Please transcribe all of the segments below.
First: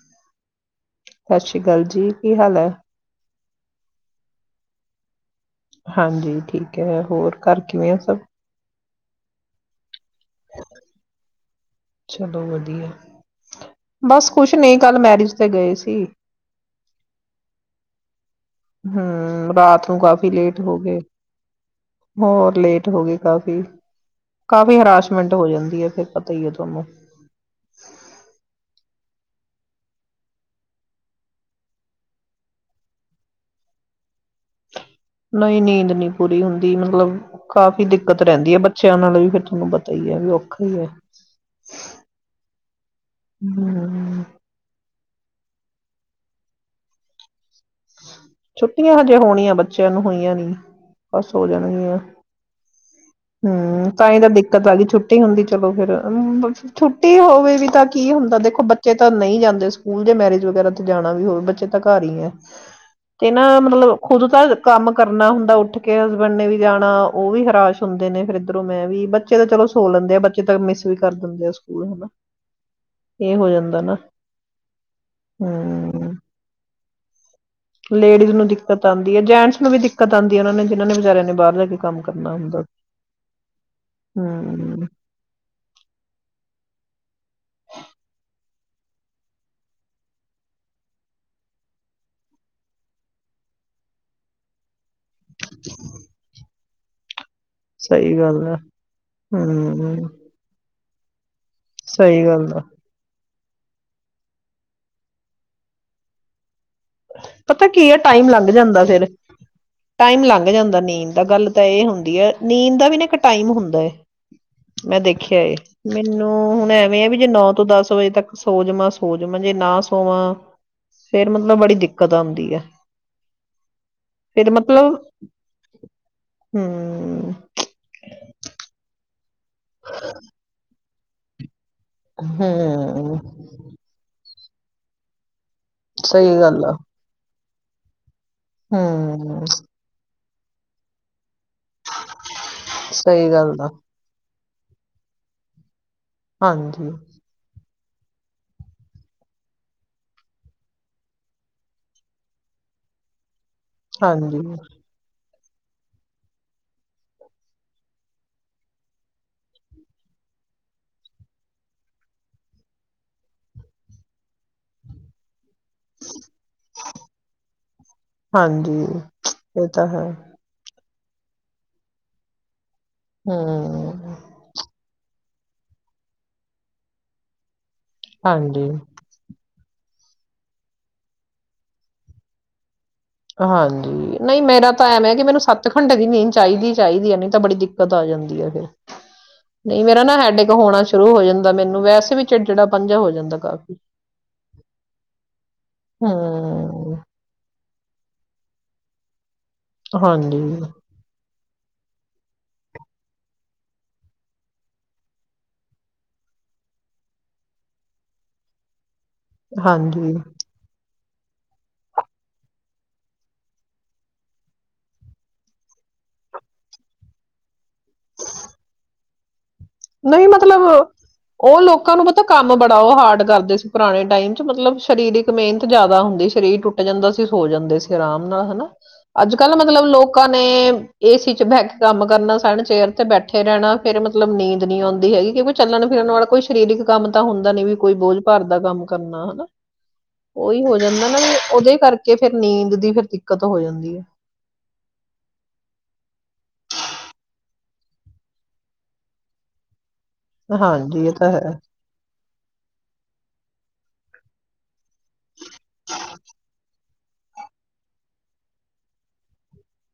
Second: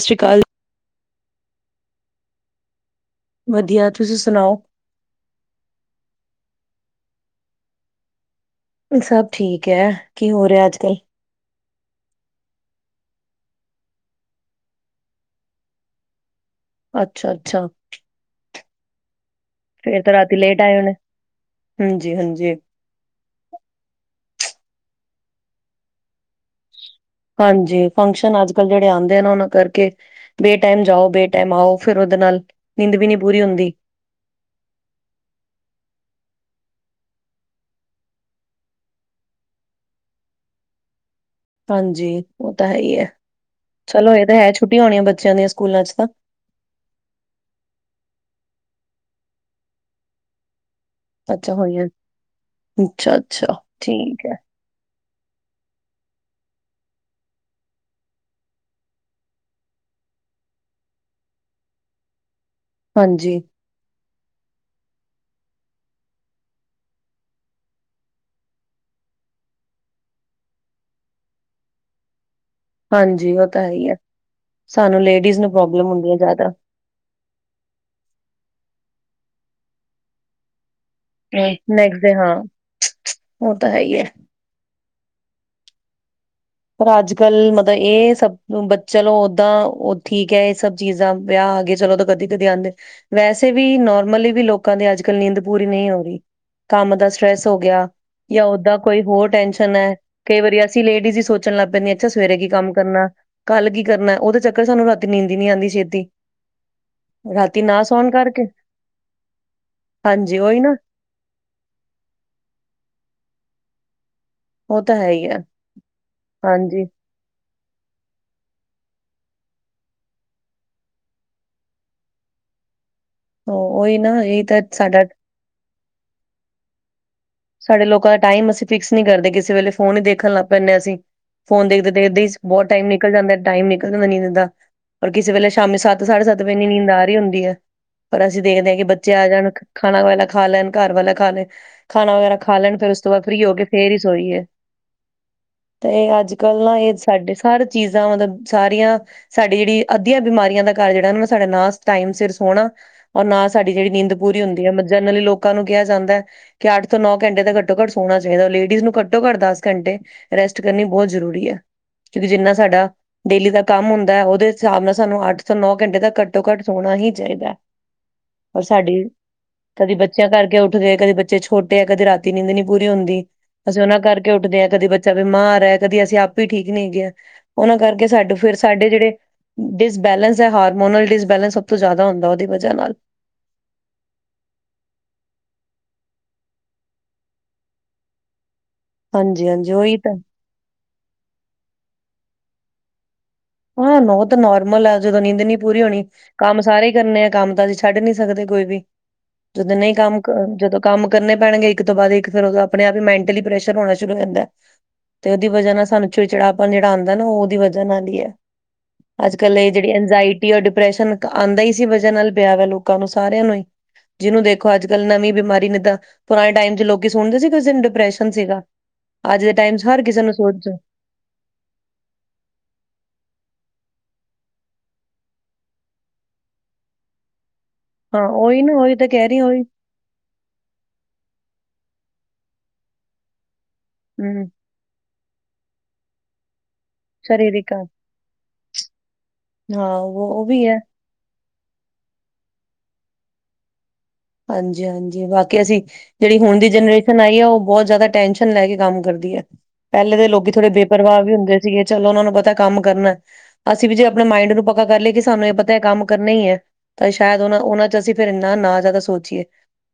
ਸਤਿ ਸ਼੍ਰੀ ਅਕਾਲ। ਸਤਿ ਸ਼੍ਰੀ ਅਕਾਲ ਜੀ, ਕੀ ਹਾਲ ਐ? ਵਧੀਆ ਤੁਸੀਂ ਸੁਣਾਓ? ਹਾਂਜੀ ਠੀਕ ਹੈ ਹੋਰ ਘਰ ਕਿਵੇਂ ਆ ਸਭ ਸਭ ਠੀਕ ਹੈ ਕੀ ਹੋ ਰਿਹਾ ਅੱਜ ਕੱਲ ਚਲੋ ਵਧੀਆ ਬਸ ਕੁਛ ਨਹੀਂ ਕੱਲ ਮੈਰਿਜ ਤੇ ਗਏ ਸੀ ਅੱਛਾ ਅੱਛਾ ਹਾਂ ਰਾਤ ਨੂੰ ਫੇਰ ਤਾਂ ਕਾਫੀ ਰਾਤੀ ਲੇਟ ਆਏ ਹੋ ਹੋਣੇ। ਗਏ ਹਾਂਜੀ ਹਾਂਜੀ ਹੋਰ ਲੇਟ ਹੋ ਗਏ ਕਾਫੀ ਕਾਫ਼ੀ ਹਰਾਸ਼ਮੈਂਟ ਹੋ ਜਾਂਦੀ ਹੈ ਫਿਰ ਪਤਾ ਹੀ ਹੈ ਤੁਹਾਨੂੰ ਹਾਂਜੀ ਫੰਕਸ਼ਨ ਅੱਜ ਕੱਲ੍ਹ ਜਿਹੜੇ ਆਉਂਦੇ ਨਾ ਉਹਨਾਂ ਕਰਕੇ ਬੇਟਾਈਮ ਜਾਓ ਬੇਟਾਈਮ ਆਓ ਫਿਰ ਉਹਦੇ ਨਾਲ ਨਿੰਂਦ ਵੀ ਨੀ ਪੂਰੀ ਹੁੰਦੀ ਨਹੀਂ ਨੀਂਦ ਨਹੀਂੀ ਪੂਰੀ ਹੁੰਦੀ ਮਤਲਬ ਕਾਫ਼ੀ ਦਿੱਕਤ ਰਹਿੰਦੀ ਹੈ ਬੱਚਿਆਂ ਨਾਲ ਵੀ ਫਿਰ ਤੁਹਾਨੂੰ ਪਤਾ ਹੀ ਹੈ ਵੀ ਔਖਾ ਹੈ ਹਾਂਜੀ ਉਹ ਤਾਂ ਹੈ ਹੀ ਹੈ ਚਲੋ ਹਮ ਇਹ ਤਾਂ ਹੈ ਛੁੱਟਟੀ ਹੋਣੀੀਆਂ ਬੱਚਿਆਂ ਦੀਆਂ ਸਕੂਲਾਂ ਚ ਤਾਂ ਛੁੱਟੀਆਂ ਹਜੇ ਹੋਣੀਆਂ ਬੱਚਿਆਂ ਨੂੰ ਹੋਈਆਂ ਨੀ ਬਸ ਹੋ ਅੱਛਾ ਹੋਈਆਂ ਜਾਣਗੀਆ। ਅੱਛਾ ਅੱਛਾ। ਹੂੰ ਤਾਂ ਹੀ ਠੀਕ ਤਾਂ ਹੈ। ਦਿੱਕਤ ਆ ਛੁੱਟੀਆ ਛੁੱਟੀ ਹੁੰਦੀ ਚਲੋ ਫਿਰ ਛੁੱਟੀ ਹੋਵੇ ਵੀ ਤਾਂ ਕੀ ਹੁੰਦਾ ਦੇਖੋ ਬੱਚੇ ਤਾਂ ਨਹੀਂ ਜਾਂਦੇ ਸਕੂਲ ਜੇ ਮੈਰਿਜ ਵਗੈਰਾ ਤੇ ਜਾਣਾ ਵੀ ਹੋਵੇ ਬੱਚੇ ਤਾਂ ਘਰ ਹੀ ਹੈ। ਤੇ ਹਾਂਜੀ ਨਾ ਮਤਲਬ ਖੁਦ ਤਾਂ ਕੰਮ ਕਰਨਾ ਹੁੰਦਾ ਉੱਠ ਕੇ ਹਸਬੈਂਡ ਨੇ ਵੀ ਜਾਣਾ ਉਹ ਵੀ ਹਰਾਸ਼ ਹੁੰਦੇ ਨੇ ਫਿਰ ਇਧਰੋਂ ਮੈਂ ਵੀ ਬੱਚੇ ਤਾਂ ਚਲੋ ਸੋ ਲੈਂਦੇ ਆ ਬੱਚੇ ਤ ਮਿਸ ਵੀ ਕਰ ਦਿੰਦੇ ਆ ਸਕੂਲ ਹਨਾ ਹਾਂਜੀ ਇਹ ਉਹ ਹੋ ਤਾਂ ਹੈ ਜਾਂਦਾ ਹੀ ਹੈ ਨਾ ਸਾਨੂੰ ਲੇਡੀਜ਼ ਨੂੰ ਪ੍ਰੋਬਲਮ ਹੁੰਦੀ ਹੂੰ। ਹੈ ਜ਼ਿਆਦਾ। ਲੇਡੀਜ਼ ਨੂੰ ਦਿੱਕਤ ਆਦੀ ਹੈ ਜੈਂਟਸ ਨੂੰ ਵੀ ਦਿੱਕਤ ਆਦੀ ਹੈ ਉਹਨਾ ਨੇ ਇਹਨਾਂ ਨੇ ਵਿਚਚਾਰਿਆਂ ਨੇ ਬਾਹਰ ਹਮ। ਜਾ ਕੇ ਕੰਮ ਨੈਕਸਟ ਡੇ ਕਰਨਾ ਹਾਂ ਹੁੰਦਾ। ਉਹ ਤਾਂ ਹੈ ਹੀ ਹੈ। ਹੂੰ ਪਰ ਅੱਜ ਕੱਲ ਮਤਲਬ ਇਹ ਸਭ ਬ ਚਲੋ ਓਦਾਂ ਉਹ ਠੀਕ ਹੈ ਇਹ ਸਭ ਚੀਜ਼ਾਂ ਵਿਆਹ ਆ ਗ ਚਲੋ ਤਾਂ ਕਦੀ ਕਦੇ ਆਦੇ ਵੈਸੇ ਵੀ ਨੋਰਮਲੀ ਵੀ ਲੋਕਾਂ ਦੀ ਅੱਜ ਕੱਲ ਨੀਂਦ ਪੂਰੀ ਨਹੀਂ ਹੋ ਰਹੀ ਕੰਮ ਦਾ ਸਟ੍ਰੈਸ ਹੋ ਗਿਆ ਸਹੀ ਗੱਲ ਜਾਂ ਹੈ ਓਦਾਂ ਕੋਈ ਹੋਰ ਟੈਸ਼ਨ ਹੈ ਹੂੰ। ਕਈ ਵਾਰੀ ਲੇਡੀਜ਼ ਸੋਚਣ ਲੱਗ ਪੈਂਦੀਆਂ ਅੱਛਾ ਸਹੀ ਸਵੇਰੇ ਕੀ ਗੱਲ ਆ ਕੰਮ ਕਰਨਾ ਕੱਲ ਕੀ ਕਰਨਾ ਉਹ ਤਾਂ ਚੱਕਰ ਸਾਨੂੰ ਰਾਤੀ ਨੀਂਦ ਨੀ ਆਦੀ ਛੇਤੀ। ਰਾਤੀ ਪਤਾ ਨਾ ਕੀ ਆ ਸੌਣ ਟਾਈਮ ਕਰਕੇ ਲੰਘ ਜਾਂਦਾ ਫਿਰ ਟਾਈਮ ਹਾਂਜੀ ਲੰਘ ਉਹੀ ਨਾ ਜਾਂਦਾ ਨੀਂਦ ਦਾ ਗੱਲ ਤਾਂ ਇਹ ਹੁੰਦੀ ਹੈ ਨੀਂਦ ਦਾ ਵੀ ਨਾ ਇੱਕ ਟਾਈਮ ਹੁੰਦਾ ਐ। ਉਹ ਤਾਂ ਮੈਂ ਹੈ ਹੀ ਹੈ ਦੇਖਿਆ ਮੈਨੂੰ ਹੁਣ ਹਾਂਜੀ ਐਵੇਂ ਹੈ ਵੀ ਜੇ ਨੌ ਤੋਂ ਦਸ ਵਜੇ ਤੱਕ ਸੋਜਵਾਂ ਸੋਜਵਾਂ ਜੇ ਨਾ ਸੋਵਾਂ ਫੇਰ ਮਤਲਬ ਬੜੀ ਦਿੱਕਤ ਆਦੀ ਹੈ। ਉਹੀ ਨਾ ਇਹੀ ਫੇਰ ਤਾਂ ਸਾਡਾ ਮਤਲਬ ਹਮ ਸਾਡੇ ਲੋਕਾਂ ਦਾ ਟਾਈਮ ਅਸੀਂ ਫਿਕਸ ਨੀ ਕਰਦੇ ਕਿਸ ਵੇਲੇ ਫੋਨ ਹੀ ਦੇਖਣ ਲੱਗ ਪੈਂਦੇ ਹਾ ਅਸੀਂ। ਫੋਨ ਦੇਖਦੇ ਦੇਖਦੇ ਹੀ ਬਹੁਤ ਟਾਈਮ ਨਿਕਲ ਜਾਂਦਾ ਹਮ ਟਾਈਮ ਨਿਕਲ ਜਾਂਦਾ ਨੀਂਦ ਦਾ ਔਰ ਕਿਸੇ ਵੇਲੇ ਸ਼ਾਮੀ ਸੱਤ ਸਾਢੇ ਸਹੀ ਸੱਤ ਵਜੇ ਗੱਲ ਨੀਂਦ ਆ ਰਹੀ ਹੁੰਦੀ ਹੈ। ਪਰ ਅਸੀਂ ਦੇਖਦੇ ਹਾਂ ਕਿ ਬੱਚੇ ਆ ਹਮ ਜਾਣ ਖਾਣਾ ਖਾ ਲੈਣ ਘਰ ਵਾਲਾ ਖਾ ਲੈ ਖਾਣਾ ਵਗੈਰਾ ਖਾ ਲੈਣ ਫਿਰ ਓਸ ਤੋਂ ਬਾਦ ਸਹੀ ਫਰੀ ਹੋ ਗੱਲ ਕੇ ਆ ਫੇਰ ਹੀ ਸੋਈਏ। ਤੇ ਅੱਜ ਕੱਲ ਨਾ ਹਾਂਜੀ ਇਹ ਸਾਡੇ ਸਾਰੇ ਚੀਜ਼ਾਂ ਮਤਲਬ ਸਾਰੀਆਂ ਸਾਡੀ ਜਿਹੜੀ ਅੱਧੀਆਂ ਬਿਮਾਰੀਆਂ ਦਾ ਕਾਰਨ ਜਿਹੜਾ ਉਹ ਸਾਡਾ ਨਾ ਟਾਈਮ ਸਿਰ ਸੋਣਾ ਔਰ ਨਾ ਸਾਡੀ ਜਿਹੜੀ ਨੀਂ ਹਾਂਜੀ ਪੂਰੀ ਹੁੰਦੀ ਹੈ ਜਨਰਲੀ ਲੋਕ ਲੋਕਾਂ ਨੂੰ ਕਿਹਾ ਜਾਂਦਾ ਹੈ। ਕਿ ਅੱਠ ਤੋਂ ਨੌ ਘੰਟੇ ਤਾਂ ਘੱਟੋ ਘੱਟ ਸੋਣਾ ਚਾਹੀਦਾ ਲੇਡੀਜ਼ ਨੂੰ ਘੱਟੋ ਘੱਟ ਦਸ ਘੰਟੇ ਰੈਸਟ ਕਰਨੀ ਬਹੁਤ ਜ਼ਰੂਰੀ ਹੈ ਕਿਉਂਕਿ ਜਿੰਨਾ ਸਾਡਾ ਡੇਲੀ ਦਾ ਕੰਮ ਹੁੰਦਾ ਓਦੇ ਹਿਸਾਬ ਨਾਲ ਸਾਨੂੰ ਅੱਠ ਨੌ ਘੰਟੇ ਤੱਕ ਘੱਟੋ ਘੱਟ ਸੋਣਾ ਹੀ ਚਾਹੀਦਾ ਹੈ ਔਰ ਹਾਂਜੀ ਸਾਡੀ ਇਹ ਤਾਂ ਹੈ ਬੱਚਿਆਂ ਕਰਕੇ ਗਏ ਕਦੇ ਬ ਚੇ ਛੋਟੇ ਆ ਕਦੇ ਰਾਤੀ ਨੀਂਦ ਨੀ ਪੂਰੀ ਹੁੰਦੀ। ਅਸੀਂ ਉਹਨਾਂ ਹਮ ਕਰਕੇ ਉੱਠਦੇ ਹਾਂ ਕਦੇ ਬੱਚ ਚਾ ਬਿਮਾਰ ਐ ਕਦੀ ਅਸੀਂ ਆਪੇ ਠੀਕ ਨਈ ਹੈਗੇ ਆ। ਉਹਨਾਂ ਕਰਕੇ ਸਾਡੇ ਫੇਰ ਹਾਂਜੀ ਸਾਡੇ ਜਿਹੜੇ ਉ ਡਿਸਬੈਲੈਂਸ ਏ, ਹਾਰਮੋਨਲ ਡਿਸਬੈਲੈਂਸ ਸਭ ਤੋਂ ਜ਼ਿਆਦਾ ਹੁੰਦਾ ਉਹਦੀ ਵਜ੍ਹਾ ਨਾਲ। ਹਾਂਜੀ, ਨਈ ਮੇਰਾ ਤਾਂ ਐਮ ਐ ਕਿ ਮੈਨੂੰ ਸੱਤ ਘੰਟੇ ਦੀ ਨੀਂਦ ਚਾਹੀਦੀ ਚਾਹੀਦੀ ਏ ਨਈ ਤਾਂ ਬੜੀ ਦਿੱਕਤ ਆ ਜਾਂਦੀ ਏ ਫੇਰ। ਹਾਂਜੀ ਹਾਂਜੀ ਨਹੀਂ ਉਹੀ ਮੇਰਾ ਤਾਂ ਨਾ ਹੈਡਕ ਹੋਣਾ ਸ਼ੁਰੂ ਹੋ ਜਾਂਦਾ ਮੈਨੂੰ ਵੈਸੇ ਵੀ ਚਿੱੜਚਿੜਾ ਪਨ ਜਿਹਾ ਹੋ ਜਾਂਦਾ। ਕਾਫੀ ਹਾਂ, ਉਹ ਤਾਂ ਨੋਰਮਲ ਆ ਜਦੋਂ ਨੀਂਦ ਨੀ ਪੂਰੀ ਹੋਣੀ ਕੰਮ ਸਾਰੇ ਹੀ ਹਮ ਕਰਨੇ ਆ ਕੰਮ ਤਾਂ ਛ ਛੱਡ ਨੀ ਸਕਦੇ ਕੋਈ ਵੀ। ਜਦੋਂ ਨਹੀਂ ਕੰਮ ਕ ਹਾਂਜੀ ਜਦੋਂ ਕੰਮ ਕਰਨੇ ਪੈਣਗੇ ਇੱਕ ਤੋਂ ਬਾਅਦ ਇੱਕ ਫਿਰ ਤਾ ਉਹ ਆਪਣੇ ਆਪ ਹੀ ਮੈਂਟਲੀ ਪ੍ਰੈਸ਼ਰ ਹੋਣਾ ਸ਼ੁਰੂ ਕਰ ਜਾਂਦਾਏ। ਤੇ ਉਹਦੀ ਵਜ੍ਹਾ ਨਾਲ ਸਾਨੂੰ ਚਿੜਚੜਾਪਣ ਜਿਹੜਾ ਆਂਦਾ ਨਾ ਉਹ ਉਹਦੀ ਵਜ੍ਹਾ ਨਾਲ ਈ ਏ। ਅੱਜ ਕੱਲ ਇਹ ਜਿਹੜੀ ਹਾਂਜੀ ਇੰਝਾਇਟੀ ਔਰ ਡਿਪਰੈਸ਼ਨ ਤਾ ਆਂਦਾ ਈ ਸੀ ਵਜ੍ਹਾ ਨਾਲ ਪਿਆ ਵ ਲੋਕਾਂ ਨੂੰ ਸਾਰਿਆਂ ਨੂੰ ਈ ਜਿਹਨੂੰ ਦੇਖੋ ਅੱਜ ਕੱਲ੍ਹ ਨਵੀਂ ਬਿਮਾਰੀ ਨਿੱਦਾਂ। ਪੁਰਾਣੇ ਟਾਈਮ ਚ ਲੋਕ ਸੁਨਦੇ ਸੀ ਕਿਸ ਨੂੰ ਡਿਪਰੈਸ਼ਨ ਸੀਗਾ। ਅੱਜ ਦੇ ਟਾਈਮ 'ਚ ਹਰ ਕਿਸੇ ਨਈ ਨੂੰ ਮਤਲਬ ਸੋਚ ਉਹ ਲੋਕਾਂ ਨੂੰ ਪਤਾ ਕੰਮ ਬੜਾ ਉਹ ਹਾਰਡ ਕਰਦਾ ਪੁਰਾਣੇ ਟਾਈਮ ਚ ਮਤਲਬ ਸਰੀਰਕ ਮਿਹਨਤ ਜ਼ਿਆਦਾ ਹੁੰਦੀ ਸਰੀਰ ਟੁੱਟ ਜਾਂਦਾ ਸੀ ਸੋ ਜਾਂਦੇ ਸੀ ਆਰਾਮ ਹਾਂ ਨਾਲ ਉਹੀ ਹਨਾ। ਨਾ ਉਹੀ ਤਾਂ ਕਹਿ ਅੱਜ ਰਹੀ ਕੱਲ ਉਹੀ ਮਤਲਬ ਲੋਕਾਂ ਨੇ ਏ ਸੀ ਚ ਬਹਿ ਕੰਮ ਕਰਨਾ ਸਨ ਚੇਅਰ ਤੇ ਬੈਠੇ ਰਹਿਣਾ। ਫੇਰ ਮਤਲਬ ਹਮ ਨੀ ਨੀ ਆਉਂਦੀ ਹੈਗੀ। ਕਿ ਕੋਈ ਚੱਲਣ ਫਿਰਨ ਵਾਲਾ ਕੋਈ ਸਰੀਰਕ ਕੰਮ ਤਾਂ ਹੁੰਦਾ ਨੀ ਸਰੀਰਿਕ ਵੀ ਕੋਈ ਬੋਝ ਭਰ ਦਾ ਕੰਮ ਕਰਨਾ। ਹਾਂ ਉਹ ਉਹ ਉਈ ਵੀ ਹੈ। ਹੋ ਜਾਂਦਾ ਨਾ ਵੀ ਉਹਦੇ ਕਰਕੇ ਫੇਰ ਨੀਂਦ ਦੀ ਫਿਰ ਦਿੱਕਤ ਹੋ ਜਾਂਦੀ ਐ। ਹਾਂਜੀ, ਹਾਂਜੀ ਬਾਕੀ ਅਸੀਂ ਜਿਹੜੀ ਹੁਨ ਦੀ ਜਨਰੇਸ਼ਨ ਆਈ ਆ। ਉਹ ਬਹੁਤ ਜ਼ਿਆਦਾ ਟੈਨਸ਼ਨ ਲੈ ਕੇ ਕੰਮ ਕਰਦੀ ਐ। ਪਹਿਲੇ ਦੇ ਲੋਕ ਥੋੜੇ ਹਾਂਜੀ ਇਹ ਬੇਪਰਵਾਹ ਤਾਂ ਵੀ ਹੁੰ ਹੈ ਸੀਗੇ ਚਲ ਉਹਨਾਂ ਨੂੰ ਪਤਾ ਏ ਕੰਮ ਕਰਨਾ ਅਸੀਂ ਵੀ ਜੇ ਆਪਣੇ ਮਾਇੰਡ ਨੂੰ ਪ ਕਾ ਕਰ ਲਏ ਕਿ ਸਾਨੂੰ ਇਹ ਪਤਾ ਕੰਮ ਕਰਨਾ ਈ ਐ। ਤਾਂ ਸ਼ਾਇਦ ਉਹਨਾ ਉਹਨਾਂ ਚ ਅਸੀਂ ਫੇਰ ਇੰਨਾ ਨਾ ਜ਼ਿਆਦਾ ਸੋ ਸੋਚੀਏ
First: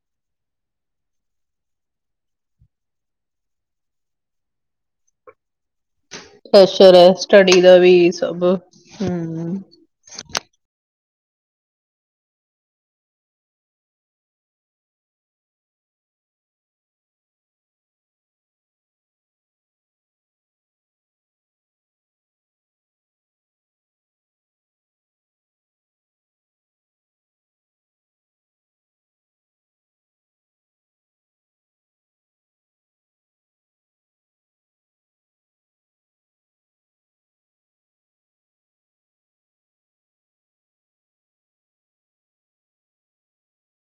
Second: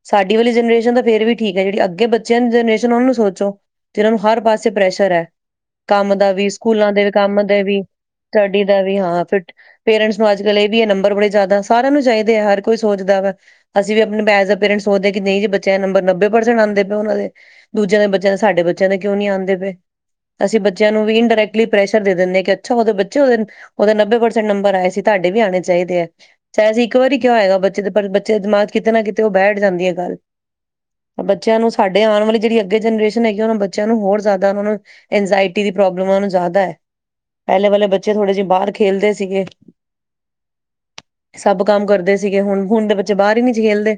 ਸਾਡੀ ਵਾਲੀ ਜਨਰੇਸ਼ਨ ਤਾਂ ਫੇਰ ਵੀ ਠੀਕ ਐ। ਜਿਹੜੀ ਅੱਗੇ ਬੱਚਿਆਂ ਦੀ ਜਨਰੇਸ਼ਨ ਉਹਨ ਨੂੰ ਸੋਚੋ, ਜਿਨਾਂ ਨੂੰ ਹਰ ਪਾਸੇ ਪ੍ਰੈਸ਼ਰ ਐ। ਕੰਮ ਦਾ ਵੀ, ਸਕੂਲਾਂ ਪ੍ਰੈਸ਼ਰ ਦੇ ਹੈ ਕੰਮ ਸਟੱਡੀ ਦੇ ਦਾ ਵੀ, ਸਭ ਸਟੱਡੀ ਦਾ ਵੀ ਹਾਂ ਫੇਰ ਹਮ ਪੇਰੈਂਟਸ ਨੂੰ ਅੱਜ ਕੱਲ ਇਹ ਵੀ ਏ ਨੰਬਰ ਬਬਰ ਬੜੇ ਜ਼ਿਆਦਾ ਸਾਰਿਆਂ ਨੂੰ ਚਾਹੀਦੇ ਆ ਹਰ ਕੋਈ ਸੋਚਦਾ ਵਾ। ਅਸੀ ਵੀ [unintelligible] ਅ ਪੇਰੈਂਟਸ ਸੋਚਦੇ ਹਾਂ ਕਿ ਨਈ ਜੀ ਬੱਚਿਆਂ ਨੰਬਰ ਨੱਬੇ ਪਰਸੈਂਟ ਆਂਦੇ ਪਏ ਉਹਨਾਂ ਦੇ, ਦੂਜਿਆਂ ਦੇ ਬੱਚਿਆਂ ਦੇ ਸਾਡੇ ਬੱਚਿਆਂ ਦੇ ਕਿਉਂ ਨਈ ਆਂਦੇ ਪਏ। ਅਸੀਂ ਬੱਚਿਆਂ ਨੂੰ ਵੀ ਇਨ ਡਾਇਰੈਕਟਲੀ ਪ੍ਰੈਸ਼ਰ ਦੇ ਦਿੰਦੇ ਅ। ਕਿ ਅੱਛਾ ਉਹਦੇ ਬੱਚੇ ਉਹਦੇ ਨੱਬੇ ਪ੍ਰਸੈਂਟ ਨੰਬਰ ਆਏ ਸੀ ਟਾਡੇ ਵੀ ਆਨੇ ਚਾਹੀਦੇ ਏ। ਚਾਹੇ ਅਸੀਂ ਇੱਕ ਵਾਰੀ ਕਿਆ ਹੋਏਗਾ ਬੱਚੇ ਦੇ ਪਰ ਬੱਚੇ ਦੇ ਦਿਮਾਗ ਕਿਤੇ ਨਾ ਕਿਤੇ ਉਹ ਬੈਠ ਜਾਂਦੀ ਏ ਗੱਲ, ਬੱਚਿਆਂ ਨੂੰ ਸਾਡੇ ਆਣ ਵਾਲੀ ਜਿਹੜੀ ਅੱਗੇ ਜਨਰੇਸ਼ਨ ਹੈਗੀ ਉਹਨਾਂ ਬੱਚਿਆਂ ਨੂੰ ਹੋਰ ਜ਼ਿਆਦਾ ਉਹ ਨੂੰ ਇੰਜਾਇਟੀ ਦੀ ਪ੍ਰੋਬਲਮਾਂ ਨੂੰ ਜ਼ਿਆਦਾ ਏ। ਪਹਿਲੇ ਵਾਲੇ ਬੱਚੇ ਥੋੜੇ ਜਿਹੇ ਬਾਰ ਖੇਲਦੇ ਸੀਗੇ। ਸਭ ਕੰਮ ਕਰਦੇ ਸੀਗੇ ਹੁਨ, ਹੁਨ ਦੇ ਬੱਚੇ ਬਾਹਰ ਈ ਨੀ ਜ ਖੇਲਦੇ।